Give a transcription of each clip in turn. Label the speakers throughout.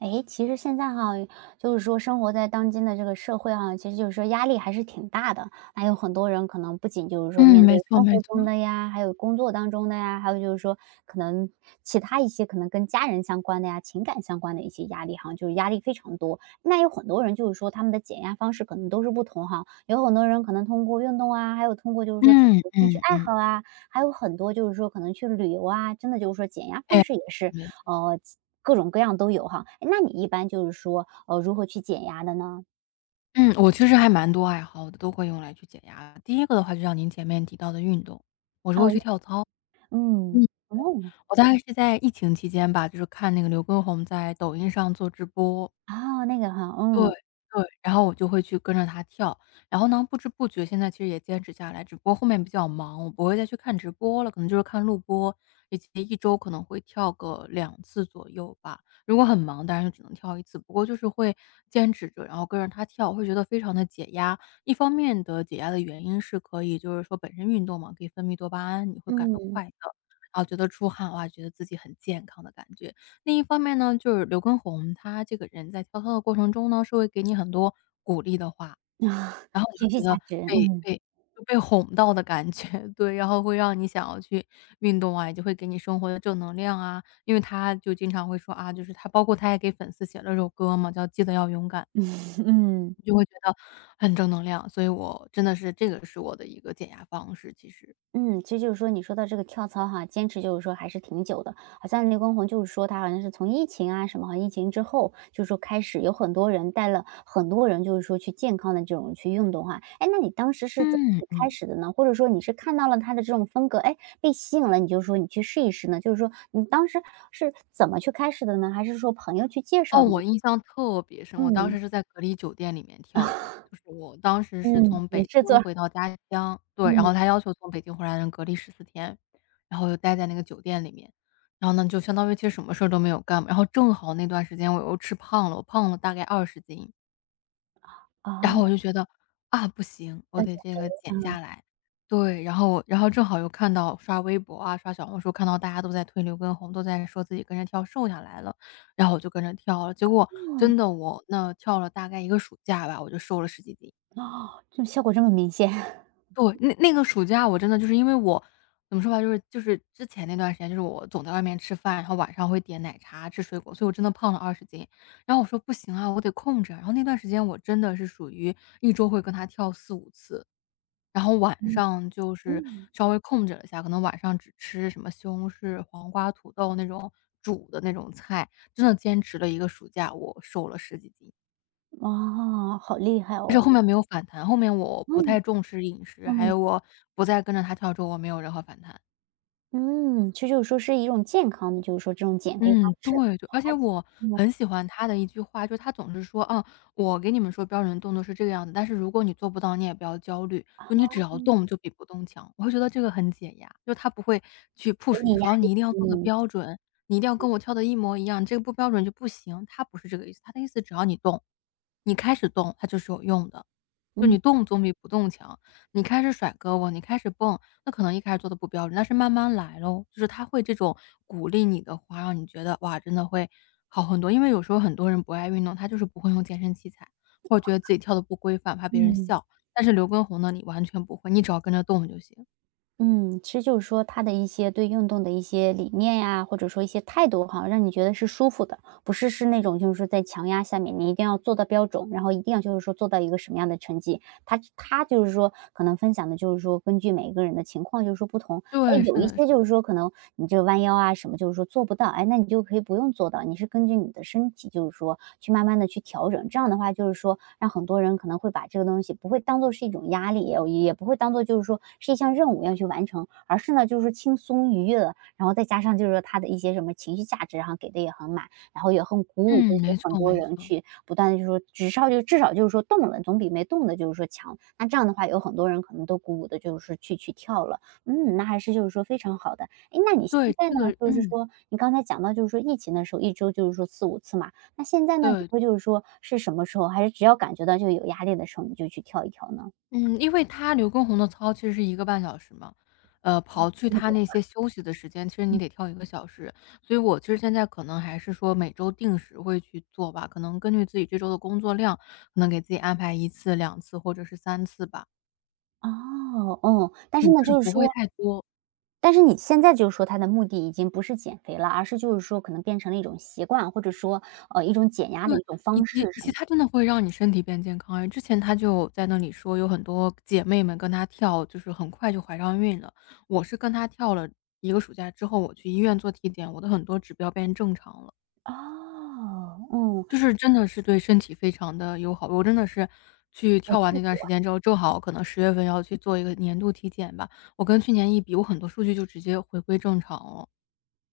Speaker 1: 诶，其实现在哈，就是说生活在当今的这个社会哈，其实就是说压力还是挺大的。那有很多人可能不仅就是说
Speaker 2: 嗯，
Speaker 1: 面对
Speaker 2: 没错
Speaker 1: 生
Speaker 2: 没
Speaker 1: 活中
Speaker 2: 错。
Speaker 1: 的呀，还有工作当中的呀，还有就是说可能其他一些可能跟家人相关的呀、情感相关的一些压力哈，就是压力非常多。那有很多人就是说他们的减压方式可能都是不同哈，有很多人可能通过运动啊，还有通过就是说自
Speaker 2: 嗯
Speaker 1: 己的兴趣
Speaker 2: 嗯
Speaker 1: 爱
Speaker 2: 嗯。
Speaker 1: 好啊，还有很多就是说可能去旅游啊，真的就是说减压
Speaker 2: 哎，
Speaker 1: 方式也是
Speaker 2: 没
Speaker 1: 呃各种各样都有哈。诶那你一般就是说，如何去减压的呢？
Speaker 2: 嗯，我其实还蛮多爱好的，都会用来去减压。第一个的话，就像您前面提到的运动，我是会
Speaker 1: 哦，
Speaker 2: 去跳操。嗯。
Speaker 1: 嗯，哦，
Speaker 2: 我大概是在疫情期间吧，就是看那个刘畊宏在抖音上做直播。
Speaker 1: 哦，那个哈，
Speaker 2: 对，
Speaker 1: 嗯，
Speaker 2: 对，然后我就会去跟着他跳，然后呢，不知不觉现在其实也坚持下来，只不过后面比较忙，我不会再去看直播了，可能就是看录播，以及一周可能会跳个两次左右吧。如果很忙，当然就只能跳一次，不过就是会坚持着，然后跟着他跳，会觉得非常的解压。一方面的解压的原因是可以就是说本身运动嘛，可以分泌多巴胺，你会感到
Speaker 1: 嗯，
Speaker 2: 快啊，觉得出汗，哇，觉得自己很健康的感觉。另一方面呢，就是刘畊宏他这个人在跳操的过程中呢，是会给你很多鼓励的话，
Speaker 1: 啊，
Speaker 2: 然后你
Speaker 1: 情绪
Speaker 2: 会觉
Speaker 1: 价
Speaker 2: 得
Speaker 1: 值，
Speaker 2: 被
Speaker 1: 嗯
Speaker 2: 被就被哄到的感觉，对，然后会让你想要去运动啊，也就会给你生活的正能量啊。因为他就经常会说啊，就是他包括他也给粉丝写了首歌嘛，叫《记得要勇敢》，
Speaker 1: 嗯。
Speaker 2: 你就会觉得很正能量，所以我真的是这个是我的一个减压方式，其实。
Speaker 1: 嗯，其实就是说你说到这个跳操哈，坚持就是说还是挺久的。好像刘光宏就是说他好像是从疫情啊什么，好像疫情之后就是说开始有很多人带了很多人就是说去健康的这种去运动哈。哎，那你当时是怎么
Speaker 2: 嗯
Speaker 1: 去开
Speaker 2: 嗯。
Speaker 1: 始的呢？或者说你是看到了他的这种风格，哎，被吸引了，你就说你去试一试呢？就是说你当时是怎么去开始的呢？还是说朋友去介绍
Speaker 2: 哦，
Speaker 1: 的呢？
Speaker 2: 我印象特别深，我当
Speaker 1: 嗯
Speaker 2: 时是在隔离酒店里面跳的，就是我当时是
Speaker 1: 嗯，
Speaker 2: 从
Speaker 1: 没
Speaker 2: 北
Speaker 1: 事
Speaker 2: 京
Speaker 1: 做，
Speaker 2: 回到家乡，对，然
Speaker 1: 嗯，
Speaker 2: 后他要求从北京回来的人隔离14天，然后就待在那个酒店里面，然后呢，就相当于其实什么事儿都没有干嘛，然后正好那段时间我又吃胖了，我胖了大概二十斤。
Speaker 1: 啊，
Speaker 2: 然后我就觉得，啊，不行，我
Speaker 1: 了
Speaker 2: 得
Speaker 1: 解，
Speaker 2: 这个减下来。对，然后正好又看到刷微博啊，刷小红书，看到大家都在推刘畊宏，都在说自己跟着跳瘦下来了，然后我就跟着跳了。结果真的我那跳了大概一个暑假吧，我就瘦了十几斤。
Speaker 1: 哦，这效果这么明显，
Speaker 2: 对，那个暑假我真的就是因为我怎么说吧，就是之前那段时间，就是我总在外面吃饭，然后晚上会点奶茶、吃水果，所以我真的胖了二十斤。然后我说不行啊，我得控制啊，然后那段时间我真的是属于一周会跟他跳四五次。然后晚
Speaker 1: 嗯
Speaker 2: 上就是
Speaker 1: 嗯。
Speaker 2: 稍微控制了一下，可能晚上只吃什么西红柿、黄瓜、土豆那种煮的那种菜，真的坚持了一个暑假，我瘦了十几斤。
Speaker 1: 哇，好厉害
Speaker 2: 但
Speaker 1: 哦。
Speaker 2: 是后面没有反弹，后面我不太
Speaker 1: 嗯，
Speaker 2: 重视饮食，还
Speaker 1: 嗯，
Speaker 2: 有我不再跟着他跳之后，我没有任何反弹。
Speaker 1: 嗯，其实就是说是一种健康的，就是说这种减肥方
Speaker 2: 嗯，
Speaker 1: 式，
Speaker 2: 对，就而且我
Speaker 1: 嗯
Speaker 2: 很喜欢他的一句话，就是他总是说："啊，我给你们说标准动作是这个样子，但是如果你做不到，你也不要焦虑，就你只要
Speaker 1: 嗯，
Speaker 2: 动就比不动强。"我会觉得这个很解压，就他不会去
Speaker 1: 给
Speaker 2: push
Speaker 1: 你
Speaker 2: 你
Speaker 1: 压
Speaker 2: 说："啊你一定要
Speaker 1: 力，
Speaker 2: 做的
Speaker 1: 嗯，
Speaker 2: 标准，你一定要跟我跳的一模一样，这个不标准就不行。"他不是这个意思，他的意思只要你动，你开始动，它就是有用的，就
Speaker 1: 嗯，
Speaker 2: 你动总比不动强。你开始甩胳膊，你开始蹦，那可能一开始做的不标准，但是慢慢来咯，就是他会这种鼓励你的话，让你觉得，哇，真的会好很多。因为有时候很多人不爱运动，他就是不会用健身器材，或者觉得自己跳的不规范，怕别人
Speaker 1: 嗯，
Speaker 2: 笑。但是刘畊宏呢，你完全不会，你只要跟着动就行。
Speaker 1: 嗯，其实就是说他的一些对运动的一些理念呀，或者说一些态度哈，让你觉得是舒服的，不是那种就是说在强压下面，你一定要做到标准，然后一定要就是说做到一个什么样的成绩。他就是说可能分享的就是说根据每个人的情况就是说不同，哎，
Speaker 2: 对，是
Speaker 1: 有一
Speaker 2: 的是
Speaker 1: 些就
Speaker 2: 的。
Speaker 1: 是说可能你这个弯腰啊什么，就是说做不到，哎，那你就可以不用做到，你是根据你的身体，就是说去慢慢的去调整。这样的话就是说，让很多人可能会把这个东西不会当做是一种压力，也不会当做就是说是一项任务要去完成，而是呢，就是轻松愉悦，的，然后再加上就是说他的一些什么情绪价值，然后给的也很满，然后也很鼓舞，就
Speaker 2: 嗯，
Speaker 1: 是
Speaker 2: 没
Speaker 1: 说很
Speaker 2: 错
Speaker 1: 多
Speaker 2: 没
Speaker 1: 人
Speaker 2: 错。
Speaker 1: 去不断的就是说至少就是说动了，总比没动的就是说强。那这样的话有很多人可能都鼓舞的就是去跳了。嗯，那还是就是说非常好的。哎，那你现
Speaker 2: 对，
Speaker 1: 在呢，就是说你刚才讲到就是说疫情的时候，一周就是说四五次嘛，那现在呢，你
Speaker 2: 对。
Speaker 1: 会就是说是什么时候，还是只要感觉到就有压力的时候，你就去跳一跳呢？
Speaker 2: 嗯，因为刘畊宏的操其实是一个半小时嘛，
Speaker 1: 会
Speaker 2: 刨去
Speaker 1: 不会
Speaker 2: 他
Speaker 1: 觉
Speaker 2: 那
Speaker 1: 得
Speaker 2: 些休息的时间，其实你得跳1个小时。所以我其实现在可能还是说每周定时会去做吧，可能根据自己这周的工作量，可能给自己安排一次、两次或者是三次吧。
Speaker 1: 哦，嗯，但是
Speaker 2: 嗯，
Speaker 1: 呢，
Speaker 2: 就是
Speaker 1: 就是
Speaker 2: 不会
Speaker 1: 说
Speaker 2: 太多。
Speaker 1: 但是你现在就是说它的目的已经不是减肥了，而是就是说可能变成了一种习惯，或者说，一种减压的
Speaker 2: 对，
Speaker 1: 一种
Speaker 2: 以
Speaker 1: 方
Speaker 2: 及
Speaker 1: 式
Speaker 2: 以
Speaker 1: 什
Speaker 2: 及
Speaker 1: 么？
Speaker 2: 它真的会让你身体变健康。哎，之前他就在那里说有很多姐妹们跟他跳，就是很快就怀上孕了。我是跟他跳了一个暑假之后，我去医院做体检，我的很多指标变正常了。
Speaker 1: 哦，嗯，
Speaker 2: 就是真的是对身体非常的友好。我真的是去
Speaker 1: 有
Speaker 2: 跳完
Speaker 1: 效
Speaker 2: 那段时
Speaker 1: 果。
Speaker 2: 间之后，正好可能10月份要去做一个年度体检吧，我跟去年一比，我很多数据就直接回归正常了。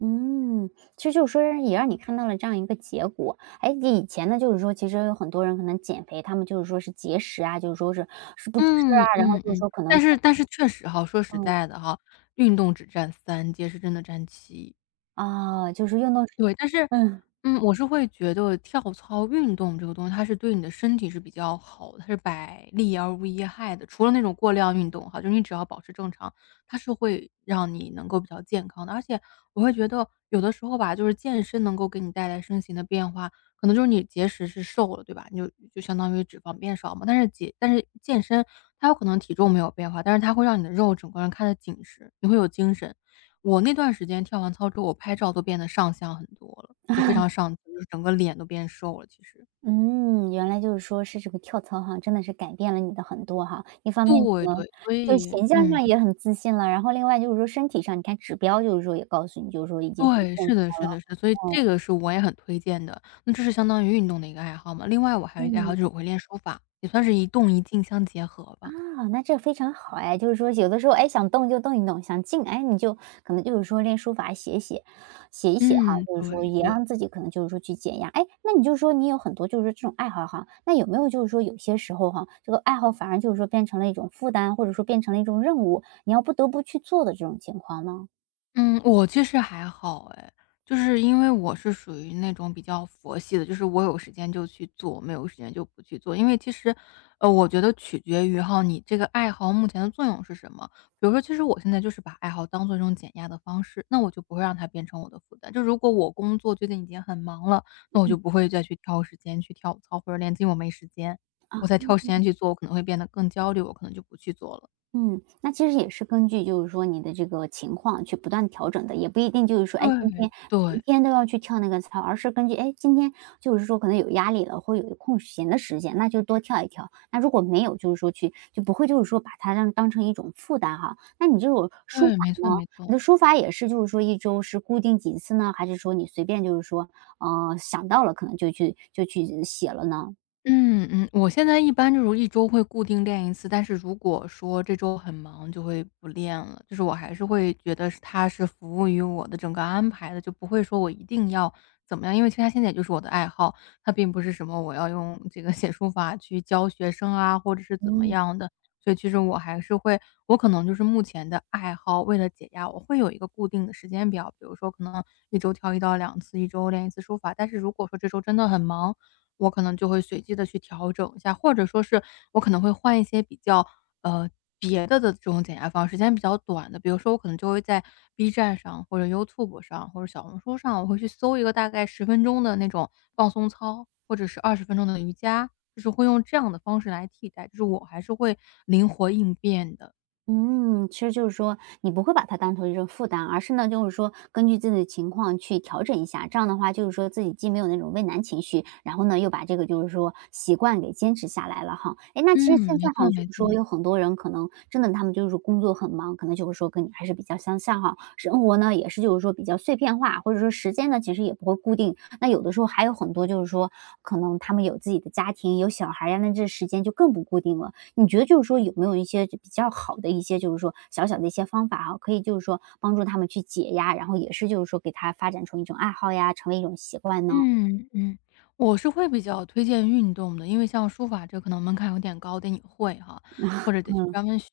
Speaker 1: 嗯，其实就是说也让你看到了这样一个结果。哎，以前呢，就是说其实有很多人可能减肥，他们就是说是节食啊，就是说是不吃
Speaker 2: 嗯，
Speaker 1: 啊，然后
Speaker 2: 嗯，
Speaker 1: 就是
Speaker 2: 嗯，
Speaker 1: 说可
Speaker 2: 但
Speaker 1: 能
Speaker 2: 是但是确实哈，说实
Speaker 1: 嗯，
Speaker 2: 在的哈，运动只占三，节食真的占七。
Speaker 1: 啊，就是运动
Speaker 2: 对，但是，
Speaker 1: 嗯，
Speaker 2: 嗯，我是会觉得跳操运动这个东西，它是对你的身体是比较好的，它是百利而无一害的。除了那种过量运动哈，就是你只要保持正常，它是会让你能够比较健康的。而且我会觉得有的时候吧，就是健身能够给你带来身形的变化，可能就是你节食是瘦了，对吧？你就相当于脂肪变少嘛。但是健身它有可能体重没有变化，但是它会让你的肉整个人看得紧实，你会有精神。我那段时间跳完操之后，我拍照都变得上相很多了，就非常上镜就是整个脸都变瘦了其实。
Speaker 1: 嗯，原来就是说是这个跳操哈，真的是改变了你的很多哈。一方面可
Speaker 2: 对对，
Speaker 1: 能
Speaker 2: 所
Speaker 1: 就
Speaker 2: 以
Speaker 1: 形象上也很自信了，然后另外就是说身体上，你看指标就是说也告诉你，就是说已经很健
Speaker 2: 对，是的
Speaker 1: 康
Speaker 2: 是
Speaker 1: 了，
Speaker 2: 的是的，所以
Speaker 1: 嗯，
Speaker 2: 这个是我也很推荐的，那这是相当于运动的一个爱好嘛。另外我还有一个爱好
Speaker 1: 嗯。
Speaker 2: 就是我会练书法，也算是一动一静相结合吧。
Speaker 1: 啊，那这非常好哎，就是说有的时候，哎，想动就动一动，想静，哎，你就可能就是说练书法写一写，写一写哈，
Speaker 2: 嗯，
Speaker 1: 就是说
Speaker 2: 对
Speaker 1: 也
Speaker 2: 对。
Speaker 1: 让自己可能就是说去减压。哎，那你就说你有很多就是这种爱好哈，那有没有就是说有些时候哈，这个爱好反而就是说变成了一种负担，或者说变成了一种任务，你要不得不去做的这种情况呢？
Speaker 2: 嗯，我其实还好哎，就是因为我是属于那种比较佛系的，就是我有时间就去做，没有时间就不去做。因为其实，我觉得取决于哈你这个爱好目前的作用是什么。比如说，其实我现在就是把爱好当做一种减压的方式，那我就不会让它变成我的负担。就如果我工作最近已经很忙了，那我就不会再去挑时间去跳操，或者练筋，我没时间，我再挑时间去做，我可能会变得更焦虑，我可能就不去做了。
Speaker 1: 嗯，那其实也是根据就是说你的这个情况去不断调整的，也不一定就是说，哎，今
Speaker 2: 对
Speaker 1: 天每一
Speaker 2: 对
Speaker 1: 天都要去跳那个操，而是根据，哎，今天就是说可能有压力了，或有空闲的时间，那就多跳一跳。那如果没有，就是说去就不会就是说把它当成一种负担哈。那你这种书
Speaker 2: 对，
Speaker 1: 法
Speaker 2: 没错
Speaker 1: 呢，
Speaker 2: 没
Speaker 1: 你
Speaker 2: 错。
Speaker 1: 的书法也是就是说一周是固定几次呢？还是说你随便就是说，想到了可能就去写了呢？
Speaker 2: 嗯嗯，我现在一般就是一周会固定练一次，但是如果说这周很忙，就会不练了。就是我还是会觉得是它是服务于我的整个安排的，就不会说我一定要怎么样，因为其实它现在也就是我的爱好，它并不是什么我要用这个写书法去教学生啊，或者是怎么
Speaker 1: 嗯。
Speaker 2: 样的。所以其实我还是会，我可能就是目前的爱好，为了解压，我会有一个固定的时间表，比如说可能一周挑一到两次，一周练一次书法。但是如果说这周真的很忙，我可能就会随机的去调整一下，或者说是我可能会换一些比较，呃，别的这种减压方式，时间比较短的。比如说我可能就会在 B 站上或者 YouTube 上或者小红书上，我会去搜一个大概十分钟的那种放松操，或者是20分钟的瑜伽，就是会用这样的方式来替代，就是我还是会灵活应变的。
Speaker 1: 嗯，其实就是说你不会把它当成一种负担，而是呢，就是说根据自己的情况去调整一下。这样的话，就是说自己既没有那种畏难情绪，然后呢，又把这个就是说习惯给坚持下来了哈。哎，那其实嗯
Speaker 2: 嗯，
Speaker 1: 现
Speaker 2: 没
Speaker 1: 在好
Speaker 2: 错
Speaker 1: 像就
Speaker 2: 没
Speaker 1: 是说
Speaker 2: 错。
Speaker 1: 有很多人可能真的他们就是工作很忙，可能就是说跟你还是比较相像哈。生活呢也是就是说比较碎片化，或者说时间呢其实也不会固定。那有的时候还有很多就是说可能他们有自己的家庭，有小孩呀，那这时间就更不固定了。你觉得就是说有没有一些比较好的一些就是说小小的一些方法啊，可以就是说帮助他们去解压，然后也是就是说给他发展成一种爱好呀，成为一种习惯呢？
Speaker 2: 嗯嗯，我是会比较推荐运动的，因为像书法这可能门槛有点高，得你会哈，或者得去
Speaker 1: 嗯，
Speaker 2: 专门学。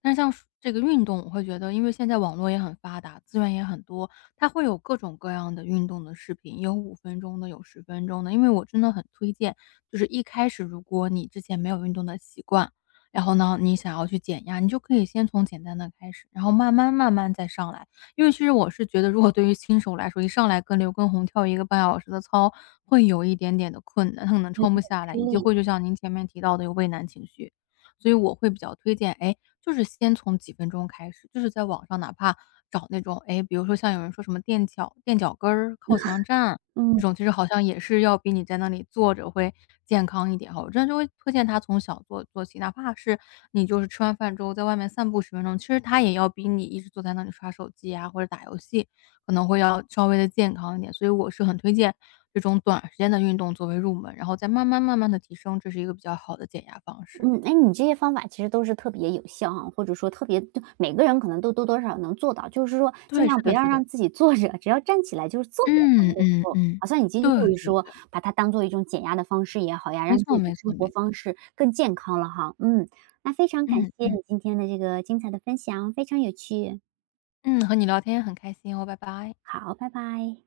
Speaker 2: 但是像这个运动，我会觉得，因为现在网络也很发达，资源也很多，它会有各种各样的运动的视频，有5分钟的，有十分钟的。因为我真的很推荐，就是一开始如果你之前没有运动的习惯，然后呢，你想要去减压，你就可以先从简单的开始，然后慢慢慢慢再上来。因为其实我是觉得，如果对于新手来说，一上来跟刘畊宏跳一个半小时的操，会有一点点的困难，他可能
Speaker 1: 因有
Speaker 2: 撑不
Speaker 1: 点
Speaker 2: 下来，
Speaker 1: 吃
Speaker 2: 以及
Speaker 1: 力。
Speaker 2: 会就像您前面提到的有畏难情绪。所以我会比较推荐，哎，就是先从几分钟开始，就是在网上哪怕找那种，哎，比如说像有人说什么垫脚跟儿、靠墙站这
Speaker 1: 嗯。
Speaker 2: 种，其实好像也是要比你在那里坐着会健康一点哈。我真的就会推荐他从小做起，哪怕是你就是吃完饭之后在外面散步十分钟，其实他也要比你一直坐在那里刷手机啊或者打游戏可能会要稍微的健康一点。所以我是很推荐这种短时间的运动作为入门，然后再慢慢慢慢的提升，这是一个比较好的减压方式。
Speaker 1: 嗯，哎，你这些方法其实都是特别有效哈，或者说特别就每个人可能都多多少少能做到，就是说尽
Speaker 2: 对，
Speaker 1: 量
Speaker 2: 是
Speaker 1: 不
Speaker 2: 的
Speaker 1: 要
Speaker 2: 是的。
Speaker 1: 让自己坐着，只要站起来就是做点什
Speaker 2: 嗯
Speaker 1: 么的时
Speaker 2: 嗯
Speaker 1: 候，
Speaker 2: 嗯，
Speaker 1: 好像已
Speaker 2: 对
Speaker 1: 经就是
Speaker 2: 对
Speaker 1: 说
Speaker 2: 对，
Speaker 1: 把它当做一种减压的方式也好呀，
Speaker 2: 没
Speaker 1: 让自
Speaker 2: 错
Speaker 1: 己的
Speaker 2: 没错
Speaker 1: 生活
Speaker 2: 没错。
Speaker 1: 方式更健康了哈。嗯，那非常感
Speaker 2: 嗯
Speaker 1: 谢你
Speaker 2: 嗯
Speaker 1: 今天的这个精彩的分享，非常有趣。
Speaker 2: 嗯，和你聊天也很开心哦，拜拜。
Speaker 1: 好，拜拜。